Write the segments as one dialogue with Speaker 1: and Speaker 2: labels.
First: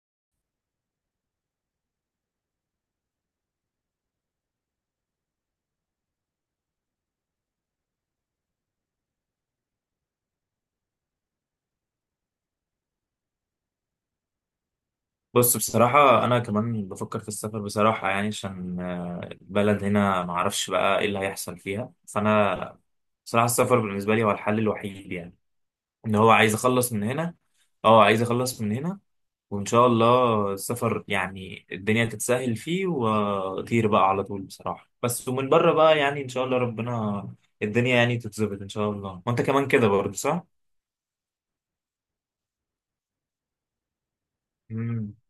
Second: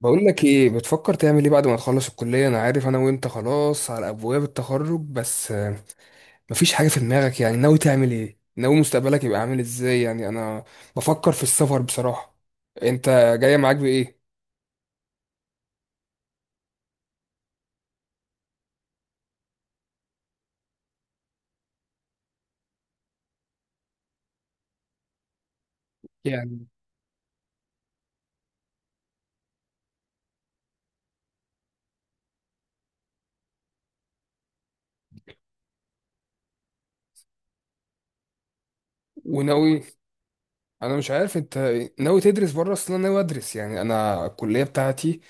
Speaker 1: بقول لك ايه بتفكر تعمل ايه بعد ما تخلص الكلية؟ انا عارف انا وانت خلاص على ابواب التخرج، بس مفيش حاجة في دماغك؟ يعني ناوي تعمل ايه؟ ناوي مستقبلك يبقى عامل ازاي؟ يعني انا بفكر في السفر بصراحة. انت جاية معاك بايه؟
Speaker 2: بص، بصراحة أنا كمان بفكر في السفر بصراحة. يعني عشان البلد هنا معرفش بقى إيه اللي هيحصل فيها. فأنا بصراحة السفر بالنسبة لي هو الحل الوحيد، يعني إن هو عايز
Speaker 1: يعني
Speaker 2: أخلص من هنا. أه، عايز أخلص من هنا. وإن شاء الله السفر يعني الدنيا تتسهل فيه وأطير بقى على طول بصراحة، بس ومن بره بقى يعني إن شاء الله ربنا الدنيا يعني تتظبط إن شاء الله. وأنت كمان
Speaker 1: وناوي،
Speaker 2: كده برضه صح؟
Speaker 1: انا مش عارف انت ناوي تدرس بره اصلا؟ انا ناوي ادرس، يعني انا الكلية
Speaker 2: امم.
Speaker 1: بتاعتي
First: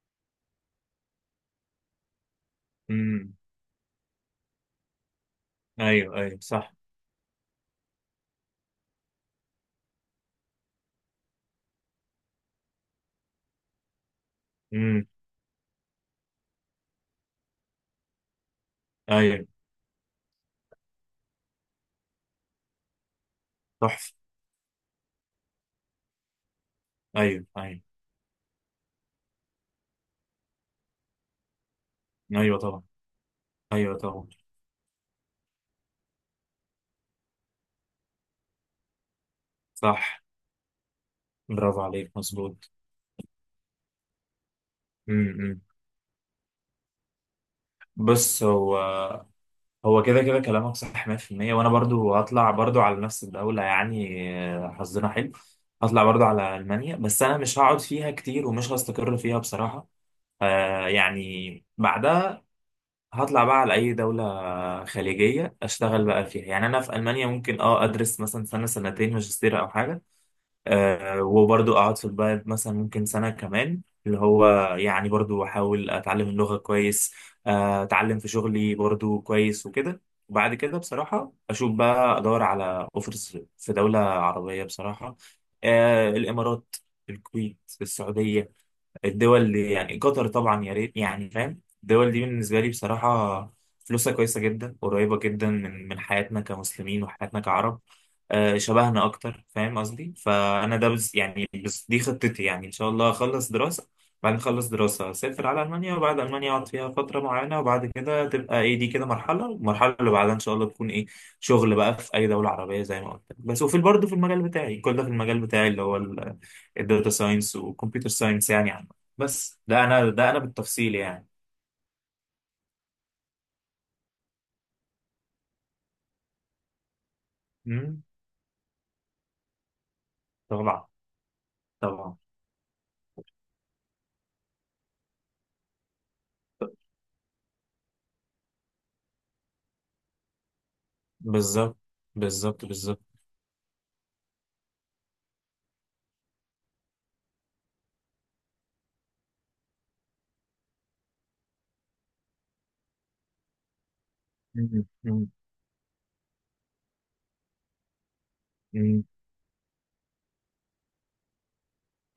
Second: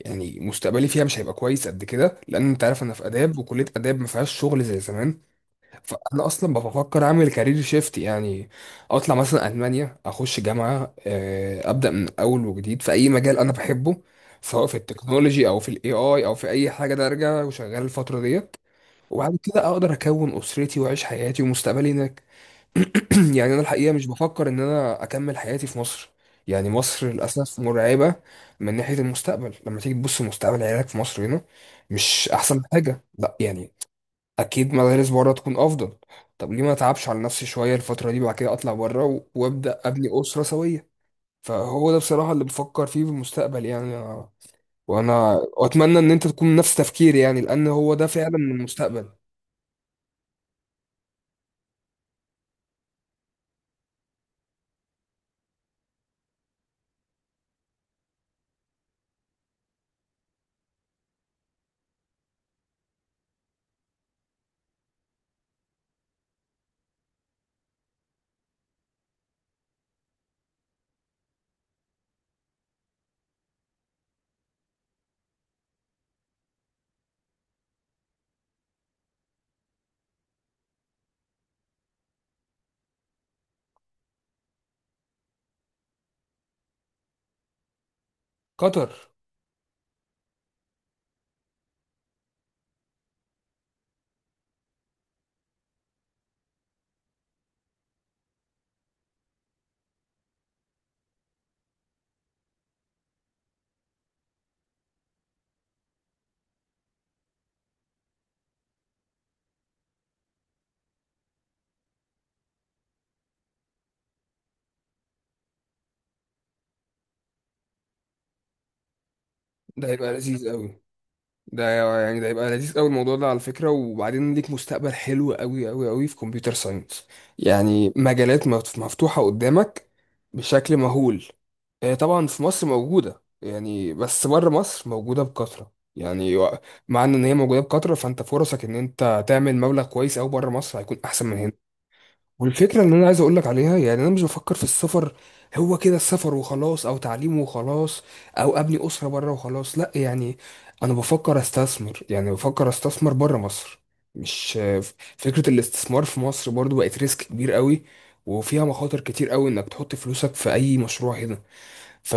Speaker 1: يعني مستقبلي فيها مش هيبقى كويس قد كده، لان انت عارف انا في
Speaker 2: امم.
Speaker 1: اداب، وكلية اداب ما فيهاش شغل زي زمان.
Speaker 2: أيوه
Speaker 1: فانا
Speaker 2: أيوه
Speaker 1: اصلا
Speaker 2: صح.
Speaker 1: بفكر اعمل كارير شيفت، يعني اطلع مثلا المانيا، اخش جامعه، ابدا من اول وجديد في اي مجال انا بحبه، سواء في
Speaker 2: امم.
Speaker 1: التكنولوجي او في الاي اي او في اي حاجه. ده ارجع وشغال الفتره ديت، وبعد
Speaker 2: أيوه.
Speaker 1: كده اقدر اكون اسرتي واعيش حياتي ومستقبلي هناك. يعني انا الحقيقه مش
Speaker 2: تحفة.
Speaker 1: بفكر ان انا اكمل حياتي في مصر. يعني مصر
Speaker 2: أيوه
Speaker 1: للاسف
Speaker 2: أيوه.
Speaker 1: مرعبه من ناحيه المستقبل. لما تيجي تبص مستقبل عيالك في مصر هنا، مش
Speaker 2: ايوه
Speaker 1: احسن
Speaker 2: طبعا.
Speaker 1: حاجه، لا يعني.
Speaker 2: ايوه طبعا
Speaker 1: اكيد مدارس بره تكون افضل. طب ليه ما اتعبش على نفسي شويه الفتره دي، بعد كده اطلع بره وابدا ابني
Speaker 2: صح.
Speaker 1: اسره سويه؟
Speaker 2: برافو
Speaker 1: فهو ده
Speaker 2: عليك.
Speaker 1: بصراحه اللي
Speaker 2: مظبوط.
Speaker 1: بفكر فيه في المستقبل. وانا
Speaker 2: امم.
Speaker 1: واتمنى ان انت تكون نفس تفكيري، يعني لان هو ده فعلا
Speaker 2: بص،
Speaker 1: من
Speaker 2: هو
Speaker 1: المستقبل.
Speaker 2: هو كده كده كلامك صح 100%. وانا برضو هطلع برضو على نفس الدولة يعني. حظنا حلو. هطلع برضو على المانيا، بس انا مش هقعد فيها كتير ومش هستقر فيها بصراحة. يعني بعدها هطلع بقى على اي دولة خليجية، اشتغل بقى فيها. يعني انا في المانيا ممكن ادرس مثلا سنة سنتين ماجستير او حاجة. وبرضو أقعد في البلد مثلا ممكن سنة كمان، اللي هو يعني برضو أحاول أتعلم اللغة كويس. أتعلم في شغلي برضو كويس وكده. وبعد كده بصراحة أشوف بقى أدور على أوفرز في دولة عربية بصراحة. الإمارات، الكويت، السعودية،
Speaker 1: قطر.
Speaker 2: الدول دي يعني. قطر طبعا يا ريت يعني، فاهم. الدول دي بالنسبة لي بصراحة فلوسها كويسة جدا، قريبة جدا من حياتنا كمسلمين وحياتنا كعرب. شبهنا أكتر، فاهم قصدي. فأنا ده بز دي خطتي يعني. إن شاء الله أخلص دراسة، بعد ما أخلص دراسة أسافر على ألمانيا. وبعد ألمانيا أقعد فيها فترة معينة. وبعد كده تبقى إيه، دي كده مرحلة. والمرحلة اللي بعدها إن شاء الله تكون إيه، شغل بقى في أي دولة عربية زي ما قلت لك. بس وفي برضه في المجال بتاعي، كل ده في المجال بتاعي اللي هو الداتا ساينس وكمبيوتر ساينس يعني. بس ده
Speaker 1: ده
Speaker 2: انا
Speaker 1: هيبقى
Speaker 2: ده انا
Speaker 1: لذيذ قوي.
Speaker 2: بالتفصيل يعني.
Speaker 1: ده يعني ده يبقى لذيذ قوي الموضوع ده على فكرة. وبعدين ليك مستقبل حلو قوي قوي قوي في كمبيوتر ساينس. يعني
Speaker 2: مم.
Speaker 1: مجالات مفتوحة قدامك بشكل
Speaker 2: طبعا.
Speaker 1: مهول.
Speaker 2: طبعا.
Speaker 1: طبعا في مصر موجودة يعني، بس بره مصر موجودة بكثرة يعني مع ان إن هي موجودة بكثرة، فانت فرصك ان انت تعمل مبلغ كويس قوي بره مصر هيكون احسن من هنا.
Speaker 2: بالظبط بالظبط
Speaker 1: والفكرة اللي
Speaker 2: بالظبط.
Speaker 1: أنا عايز أقولك عليها، يعني أنا مش بفكر في السفر هو كده السفر وخلاص، أو تعليم وخلاص، أو أبني أسرة بره وخلاص، لأ يعني. أنا بفكر أستثمر، يعني بفكر أستثمر بره مصر. مش
Speaker 2: مم. مم.
Speaker 1: فكرة الاستثمار في مصر برضو بقت ريسك كبير قوي، وفيها مخاطر
Speaker 2: مم.
Speaker 1: كتير قوي إنك تحط فلوسك في أي مشروع هنا.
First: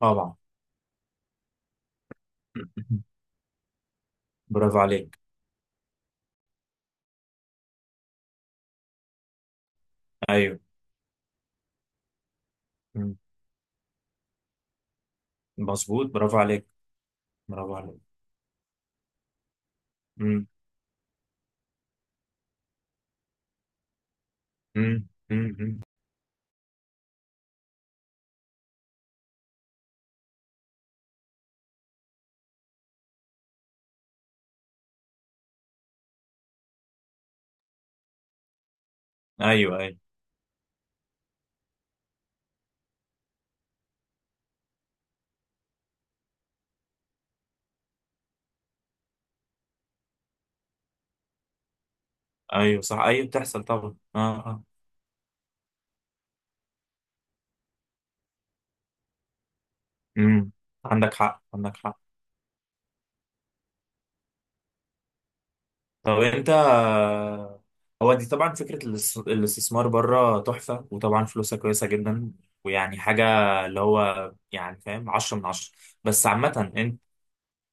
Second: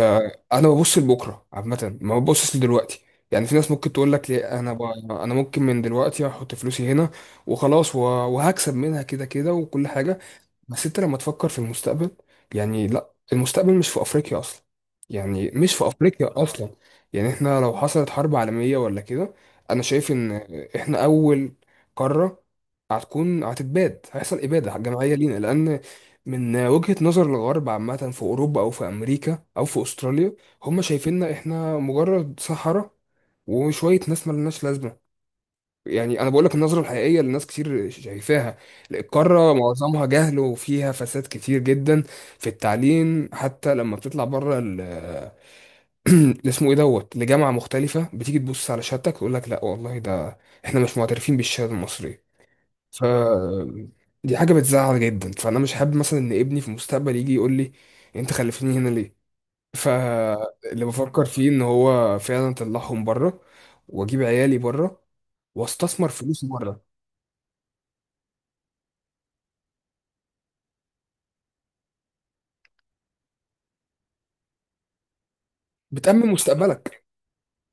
Speaker 2: طبعا.
Speaker 1: ببص لبكرة عامة، ما ببصش لدلوقتي. يعني في ناس ممكن تقول لك ليه؟
Speaker 2: برافو عليك.
Speaker 1: انا ممكن من دلوقتي احط فلوسي هنا وخلاص، وهكسب منها كده كده وكل حاجه.
Speaker 2: ايوه.
Speaker 1: بس انت لما تفكر في المستقبل، يعني لا،
Speaker 2: مم.
Speaker 1: المستقبل مش في افريقيا اصلا. يعني مش في
Speaker 2: مظبوط. برافو
Speaker 1: افريقيا
Speaker 2: عليك.
Speaker 1: اصلا. يعني احنا
Speaker 2: برافو
Speaker 1: لو
Speaker 2: عليك.
Speaker 1: حصلت حرب عالمية ولا كده، انا شايف ان
Speaker 2: مم.
Speaker 1: احنا اول قارة هتكون هتتباد هيحصل ابادة
Speaker 2: مم.
Speaker 1: جماعية لينا،
Speaker 2: مم.
Speaker 1: لان
Speaker 2: مم.
Speaker 1: من وجهة نظر الغرب عامة في اوروبا او في امريكا او في استراليا، هم شايفيننا احنا مجرد صحراء وشوية ناس ملناش لازمة. يعني انا بقول لك النظره الحقيقيه اللي ناس كتير شايفاها. القاره
Speaker 2: ايوه ايوه
Speaker 1: معظمها جهل وفيها فساد كتير جدا في التعليم. حتى لما بتطلع بره اللي اسمه ايه دوت لجامعه مختلفه، بتيجي تبص على شهادتك تقول لك لا والله، ده احنا مش معترفين بالشهاده المصريه.
Speaker 2: ايوه صح.
Speaker 1: ف
Speaker 2: ايوه بتحصل طبعا، اه.
Speaker 1: دي حاجه
Speaker 2: اه.
Speaker 1: بتزعل جدا. فانا مش حابب مثلا ان ابني في المستقبل يجي يقول لي انت خلفتني هنا ليه؟
Speaker 2: مم.
Speaker 1: فاللي
Speaker 2: عندك
Speaker 1: بفكر
Speaker 2: حق
Speaker 1: فيه ان
Speaker 2: عندك حق.
Speaker 1: هو فعلا اطلعهم بره، واجيب عيالي بره، واستثمر
Speaker 2: طب
Speaker 1: فلوسي
Speaker 2: انت
Speaker 1: بره.
Speaker 2: هو دي طبعا فكرة الاستثمار بره تحفة، وطبعا فلوسها كويسة جدا. ويعني حاجة اللي هو يعني فاهم، عشرة من عشرة. بس
Speaker 1: بتأمن
Speaker 2: عامة انت
Speaker 1: مستقبلك.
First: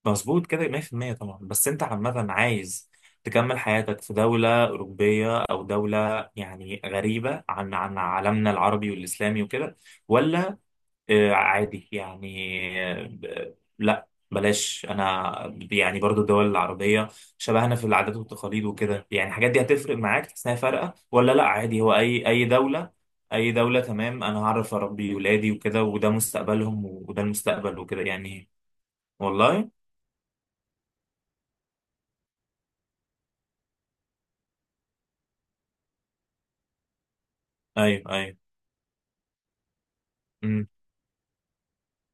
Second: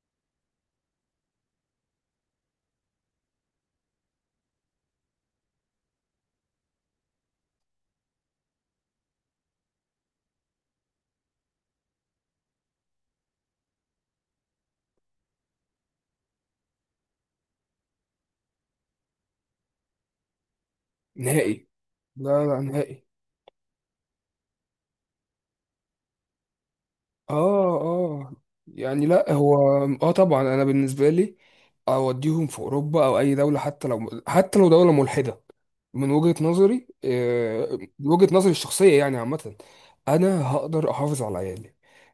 Speaker 2: مظبوط كده 100% طبعا. بس انت عامة عايز تكمل حياتك في دولة أوروبية أو دولة يعني غريبة عن عالمنا العربي والإسلامي وكده، ولا عادي يعني؟ لا بلاش، انا يعني برضو الدول العربيه شبهنا في العادات والتقاليد وكده. يعني الحاجات دي هتفرق معاك، تحس انها فارقه ولا لا
Speaker 1: نهائي.
Speaker 2: عادي هو اي
Speaker 1: لا
Speaker 2: اي
Speaker 1: لا،
Speaker 2: دوله،
Speaker 1: نهائي.
Speaker 2: اي دوله تمام. انا هعرف اربي ولادي وكده، وده مستقبلهم وده المستقبل
Speaker 1: اه
Speaker 2: وكده
Speaker 1: اه.
Speaker 2: يعني.
Speaker 1: يعني لا، هو
Speaker 2: والله.
Speaker 1: اه طبعا. انا بالنسبه لي اوديهم في اوروبا او اي دوله، حتى لو حتى لو دوله ملحده. من وجهه نظري،
Speaker 2: ايوه
Speaker 1: من وجهه
Speaker 2: ايوه.
Speaker 1: نظري الشخصيه يعني عامه، انا
Speaker 2: امم.
Speaker 1: هقدر احافظ على عيالي.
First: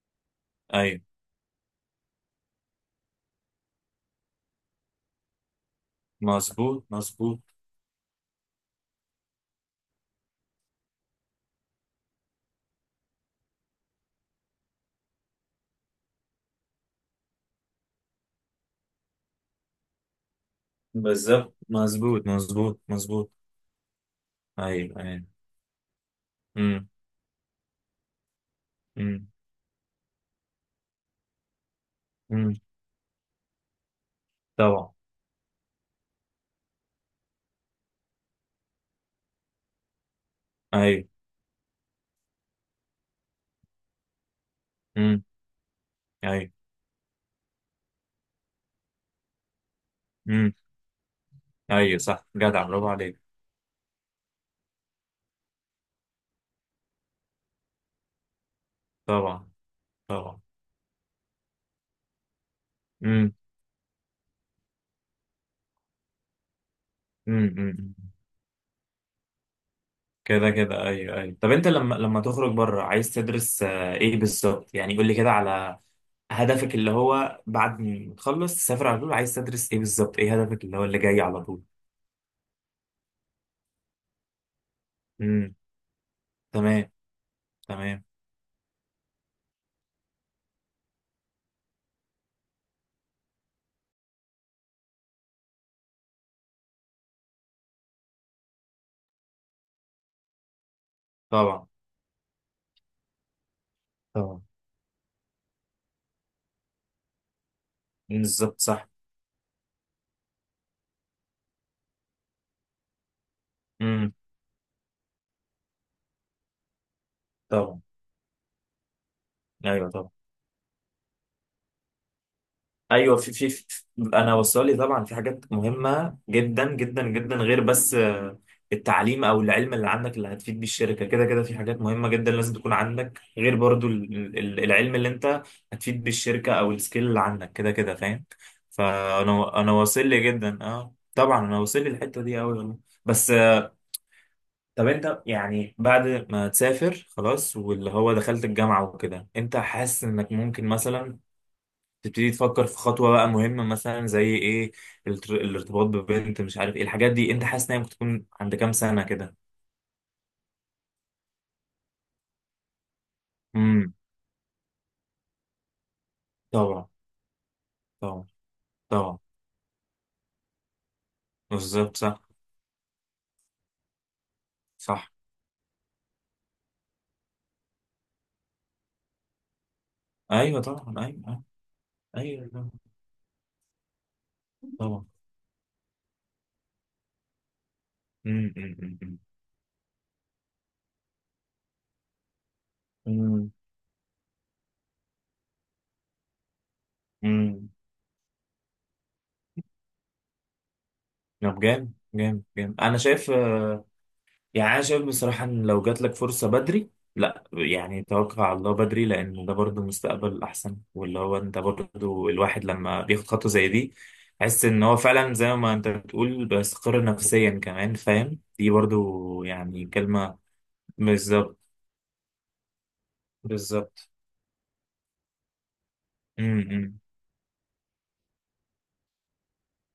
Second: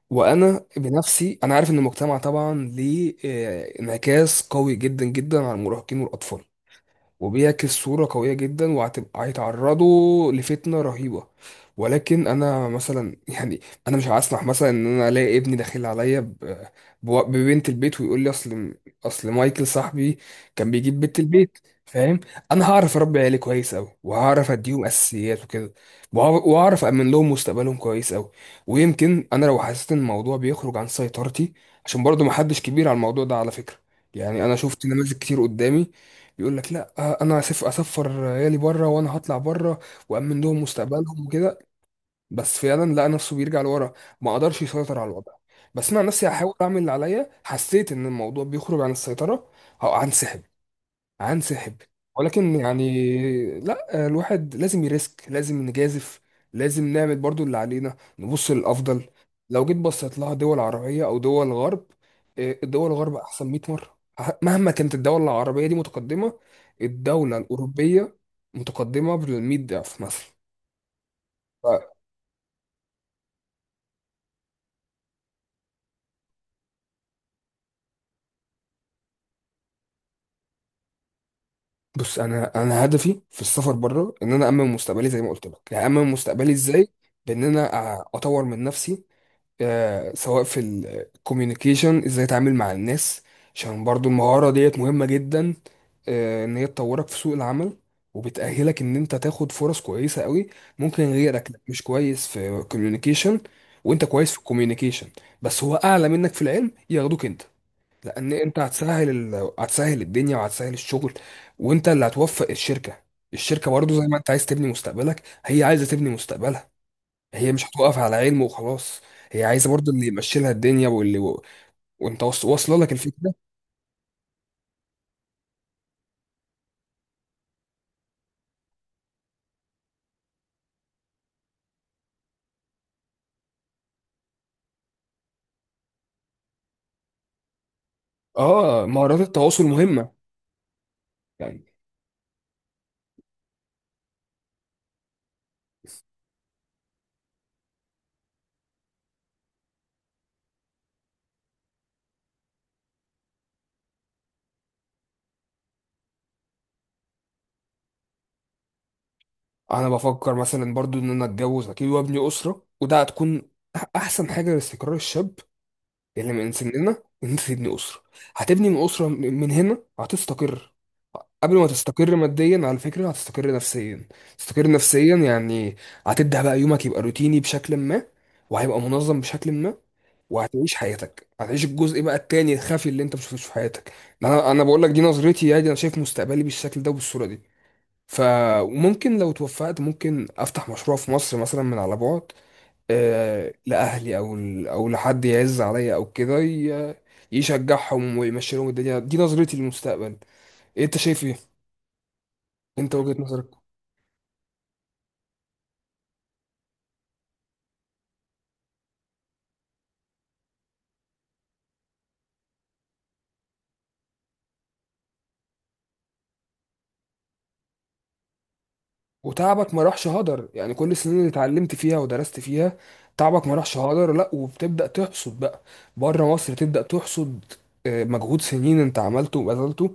Speaker 1: وانا
Speaker 2: ايوه.
Speaker 1: بنفسي انا عارف ان المجتمع طبعا ليه انعكاس قوي جدا جدا على المراهقين والاطفال،
Speaker 2: مظبوط مظبوط.
Speaker 1: وبيعكس صورة قوية جدا، وهتبقى هيتعرضوا لفتنة رهيبة. ولكن انا مثلا يعني انا مش هسمح مثلا ان انا الاقي ابني داخل عليا ببنت البيت، ويقول لي اصل، مايكل صاحبي كان بيجيب بنت
Speaker 2: بالظبط.
Speaker 1: البيت. فاهم؟
Speaker 2: مظبوط
Speaker 1: انا
Speaker 2: مظبوط
Speaker 1: هعرف اربي
Speaker 2: مظبوط.
Speaker 1: عيالي كويس قوي، وهعرف اديهم
Speaker 2: ايوه ايوه.
Speaker 1: اساسيات وكده، وهعرف
Speaker 2: امم.
Speaker 1: امن لهم مستقبلهم كويس قوي. ويمكن
Speaker 2: امم.
Speaker 1: انا لو حسيت ان الموضوع بيخرج عن سيطرتي، عشان برضو
Speaker 2: امم.
Speaker 1: محدش كبير على الموضوع ده على فكرة. يعني انا شفت
Speaker 2: طبعا.
Speaker 1: نماذج كتير قدامي يقول لك لا، انا اسفر عيالي بره وانا هطلع بره وامن لهم
Speaker 2: ايوه.
Speaker 1: مستقبلهم وكده، بس فعلا لقى نفسه بيرجع لورا، ما قدرش يسيطر على
Speaker 2: امم.
Speaker 1: الوضع. بس انا عن نفسي
Speaker 2: ايوه
Speaker 1: هحاول اعمل اللي عليا، حسيت ان الموضوع بيخرج عن السيطره، هنسحب. هنسحب.
Speaker 2: ايوه صح
Speaker 1: ولكن
Speaker 2: جدع
Speaker 1: يعني
Speaker 2: برافو عليك.
Speaker 1: لا، الواحد لازم يريسك، لازم نجازف، لازم نعمل برضو اللي علينا، نبص للأفضل.
Speaker 2: طبعا.
Speaker 1: لو جيت بصيت لها
Speaker 2: طبعا.
Speaker 1: دول عربية أو دول غرب، الدول الغرب
Speaker 2: امم.
Speaker 1: أحسن 100 مرة، مهما كانت الدولة العربية دي متقدمة. الدولة
Speaker 2: امم. أمم. امم.
Speaker 1: الأوروبية متقدمة بال 100 ضعف مثلا.
Speaker 2: كده كده ايوه ايوه. طب انت
Speaker 1: ف-
Speaker 2: لما تخرج بره عايز تدرس ايه بالظبط؟ يعني قول لي كده على هدفك، اللي هو بعد ما تخلص تسافر على طول. عايز تدرس ايه بالظبط، ايه هدفك اللي هو اللي جاي على طول؟
Speaker 1: بص، أنا هدفي في السفر بره إن أنا أأمن مستقبلي زي ما قلت
Speaker 2: امم.
Speaker 1: لك، يعني أأمن مستقبلي
Speaker 2: تمام.
Speaker 1: إزاي؟
Speaker 2: تمام.
Speaker 1: أطور من نفسي. سواء في الكوميونيكيشن، ازاي اتعامل مع الناس، عشان برضو المهارة ديت مهمة جدا، ان هي تطورك في سوق العمل وبتأهلك ان انت تاخد فرص كويسة قوي. ممكن غيرك
Speaker 2: طبعا.
Speaker 1: مش كويس في كوميونيكيشن وانت كويس في
Speaker 2: طبعا.
Speaker 1: الكوميونيكيشن، بس هو اعلى منك في العلم، ياخدوك انت، لان انت
Speaker 2: بالظبط صح.
Speaker 1: هتسهل هتسهل الدنيا وهتسهل الشغل. وانت اللي هتوفق الشركة. الشركة برضو زي
Speaker 2: امم.
Speaker 1: ما انت عايز تبني مستقبلك، هي عايزة تبني مستقبلها. هي مش
Speaker 2: طبعا.
Speaker 1: هتقف على علم وخلاص، هي عايزه
Speaker 2: ايوه.
Speaker 1: برضه اللي
Speaker 2: طبعا.
Speaker 1: يمشي لها الدنيا وانت واصله لك
Speaker 2: ايوه في
Speaker 1: الفكره.
Speaker 2: في, في انا وصلي، طبعا في حاجات مهمه جدا جدا جدا غير بس التعليم او العلم اللي عندك اللي هتفيد بيه الشركه كده كده. في حاجات مهمه جدا لازم تكون عندك غير برضو العلم اللي انت هتفيد بيه الشركه او السكيل اللي عندك كده كده، فاهم.
Speaker 1: اه مهارات
Speaker 2: فانا
Speaker 1: التواصل
Speaker 2: انا واصل
Speaker 1: مهمه.
Speaker 2: لي جدا، اه طبعا انا
Speaker 1: يعني
Speaker 2: واصل لي الحته دي قوي والله. بس طب انت يعني بعد ما تسافر خلاص، واللي هو دخلت الجامعه وكده، انت حاسس انك ممكن مثلا تبتدي تفكر في خطوة بقى مهمة مثلا زي ايه؟ الارتباط ببنت، مش عارف ايه الحاجات دي. انت حاسس ان هي ممكن تكون عند كام سنة كده؟
Speaker 1: انا بفكر مثلا برضه ان انا اتجوز اكيد وابني اسره، وده هتكون
Speaker 2: امم.
Speaker 1: احسن حاجه لاستقرار الشاب اللي من
Speaker 2: طبعا.
Speaker 1: سننا ان انت تبني اسره.
Speaker 2: طبعا.
Speaker 1: هتبني من اسره
Speaker 2: طبعا.
Speaker 1: من هنا هتستقر. قبل ما
Speaker 2: بالظبط
Speaker 1: تستقر
Speaker 2: صح.
Speaker 1: ماديا على فكرة هتستقر نفسيا. تستقر
Speaker 2: صح.
Speaker 1: نفسيا يعني هتبدأ بقى يومك يبقى روتيني بشكل ما، وهيبقى منظم بشكل ما،
Speaker 2: ايوه
Speaker 1: وهتعيش
Speaker 2: طبعا. ايوه.
Speaker 1: حياتك، هتعيش الجزء بقى
Speaker 2: ايوه. أيوة،
Speaker 1: التاني
Speaker 2: طبعا.
Speaker 1: الخفي اللي انت مش شفتوش في حياتك. انا بقول لك دي
Speaker 2: طبعا.
Speaker 1: نظرتي، يعني انا شايف مستقبلي بالشكل ده وبالصورة دي. ف
Speaker 2: امم. امم.
Speaker 1: وممكن
Speaker 2: امم.
Speaker 1: لو توفقت ممكن افتح مشروع في مصر مثلا من على بعد،
Speaker 2: امم.
Speaker 1: لاهلي او لحد يعز عليا او كده
Speaker 2: أمم.
Speaker 1: يشجعهم ويمشي لهم الدنيا. دي نظرتي للمستقبل. انت شايف ايه؟
Speaker 2: طب جامد جامد جامد.
Speaker 1: انت
Speaker 2: انا
Speaker 1: وجهة
Speaker 2: شايف
Speaker 1: نظرك؟
Speaker 2: يعني انا شايف بصراحه ان لو جات لك فرصه بدري، لا يعني توقع على الله بدري. لان ده برضه مستقبل احسن، واللي هو انت برضه الواحد لما بياخد خطوه زي دي، حس ان هو فعلا زي ما انت بتقول بيستقر نفسيا كمان فاهم. دي برضه
Speaker 1: وتعبك ما
Speaker 2: يعني
Speaker 1: راحش
Speaker 2: كلمه.
Speaker 1: هدر، يعني كل السنين اللي
Speaker 2: بالظبط.
Speaker 1: اتعلمت فيها ودرست فيها، تعبك ما راحش
Speaker 2: بالظبط.
Speaker 1: هدر، لا وبتبدأ تحصد بقى. بره مصر تبدأ
Speaker 2: امم.
Speaker 1: تحصد، مجهود سنين انت عملته وبذلته،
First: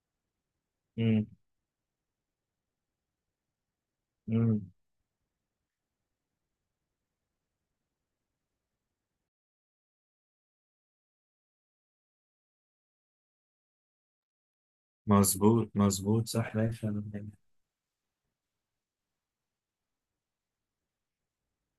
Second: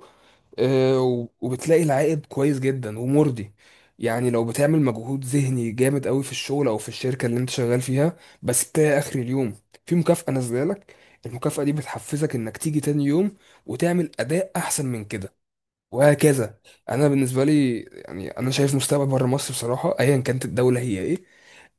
Speaker 2: امم.
Speaker 1: وبتلاقي العائد كويس جدا ومرضي. يعني لو
Speaker 2: امم.
Speaker 1: بتعمل مجهود ذهني جامد قوي في الشغل او في الشركة اللي انت شغال فيها، بس بتلاقي اخر اليوم في مكافأة نازله لك. المكافأة دي بتحفزك انك تيجي تاني يوم وتعمل اداء احسن من كده.
Speaker 2: مظبوط مظبوط صح،
Speaker 1: وهكذا.
Speaker 2: لا فعلا.
Speaker 1: انا بالنسبه لي يعني انا شايف مستقبل بره مصر بصراحه، ايا كانت الدوله هي ايه.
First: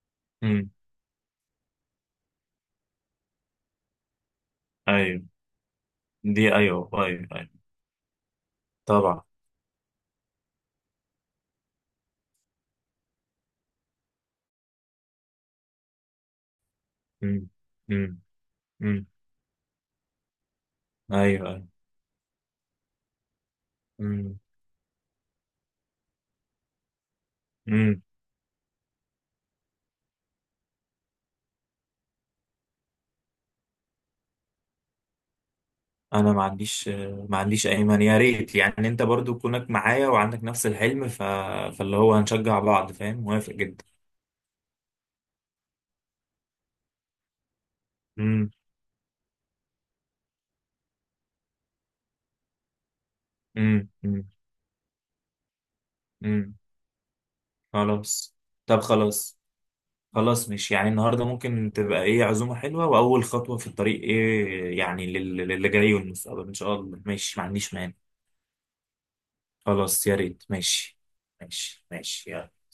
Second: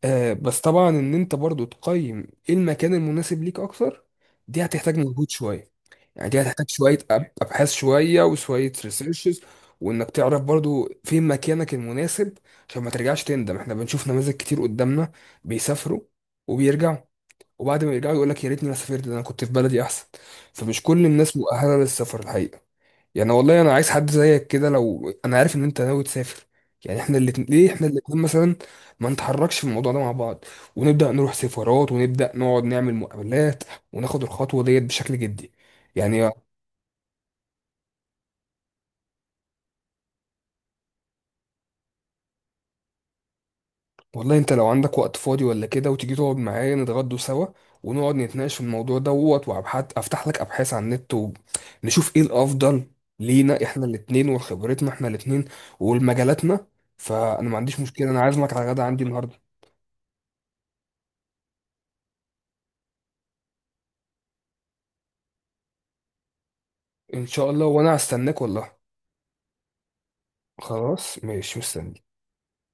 Speaker 1: بس
Speaker 2: امم.
Speaker 1: طبعا ان انت برضو تقيم ايه المكان المناسب ليك اكتر، دي هتحتاج
Speaker 2: ايوه.
Speaker 1: مجهود شويه، يعني دي
Speaker 2: دي
Speaker 1: هتحتاج
Speaker 2: ايوه.
Speaker 1: شويه
Speaker 2: ايوه ايوه.
Speaker 1: ابحاث شويه وشويه
Speaker 2: طبعا.
Speaker 1: ريسيرشز، وانك تعرف برضو فين مكانك المناسب، عشان ما ترجعش تندم. احنا بنشوف نماذج كتير قدامنا بيسافروا وبيرجعوا،
Speaker 2: امم.
Speaker 1: وبعد ما يرجعوا
Speaker 2: امم.
Speaker 1: يقول لك يا ريتني ما
Speaker 2: امم.
Speaker 1: سافرت، ده انا كنت في بلدي احسن. فمش كل
Speaker 2: ايوه
Speaker 1: الناس
Speaker 2: ايوه.
Speaker 1: مؤهله للسفر الحقيقه. يعني والله انا عايز حد زيك كده، لو انا عارف ان انت ناوي تسافر. يعني احنا الاتنين، ليه احنا
Speaker 2: امم.
Speaker 1: الاتنين مثلا ما نتحركش في الموضوع ده مع بعض؟ ونبدا نروح سفارات، ونبدا نقعد نعمل مقابلات، وناخد الخطوه ديت بشكل جدي، يعني.
Speaker 2: انا ما عنديش اي مانع، يا ريت. يعني انت برضو كونك معايا وعندك نفس الحلم، فاللي هو هنشجع بعض، فاهم. موافق جدا.
Speaker 1: والله انت لو عندك وقت فاضي ولا كده، وتيجي تقعد معايا نتغدوا سوا، ونقعد
Speaker 2: امم.
Speaker 1: نتناقش في الموضوع دوت، وابحث افتح لك ابحاث على النت، ونشوف ايه الافضل لينا احنا
Speaker 2: امم. امم.
Speaker 1: الاتنين وخبرتنا احنا الاتنين
Speaker 2: امم.
Speaker 1: والمجالاتنا. فانا ما عنديش مشكله، انا
Speaker 2: خلاص.
Speaker 1: عازمك على
Speaker 2: طب
Speaker 1: غدا عندي النهارده.
Speaker 2: خلاص. خلاص. مش يعني النهارده ممكن تبقى ايه عزومه حلوه، واول خطوه في الطريق، ايه يعني للي جاي والمستقبل ان شاء الله
Speaker 1: ان
Speaker 2: ماشي. ما
Speaker 1: شاء الله
Speaker 2: عنديش مانع.
Speaker 1: وانا هستناك والله.
Speaker 2: خلاص، يا ريت، ماشي.
Speaker 1: خلاص ماشي
Speaker 2: ماشي
Speaker 1: مستني.
Speaker 2: ماشي، يلا.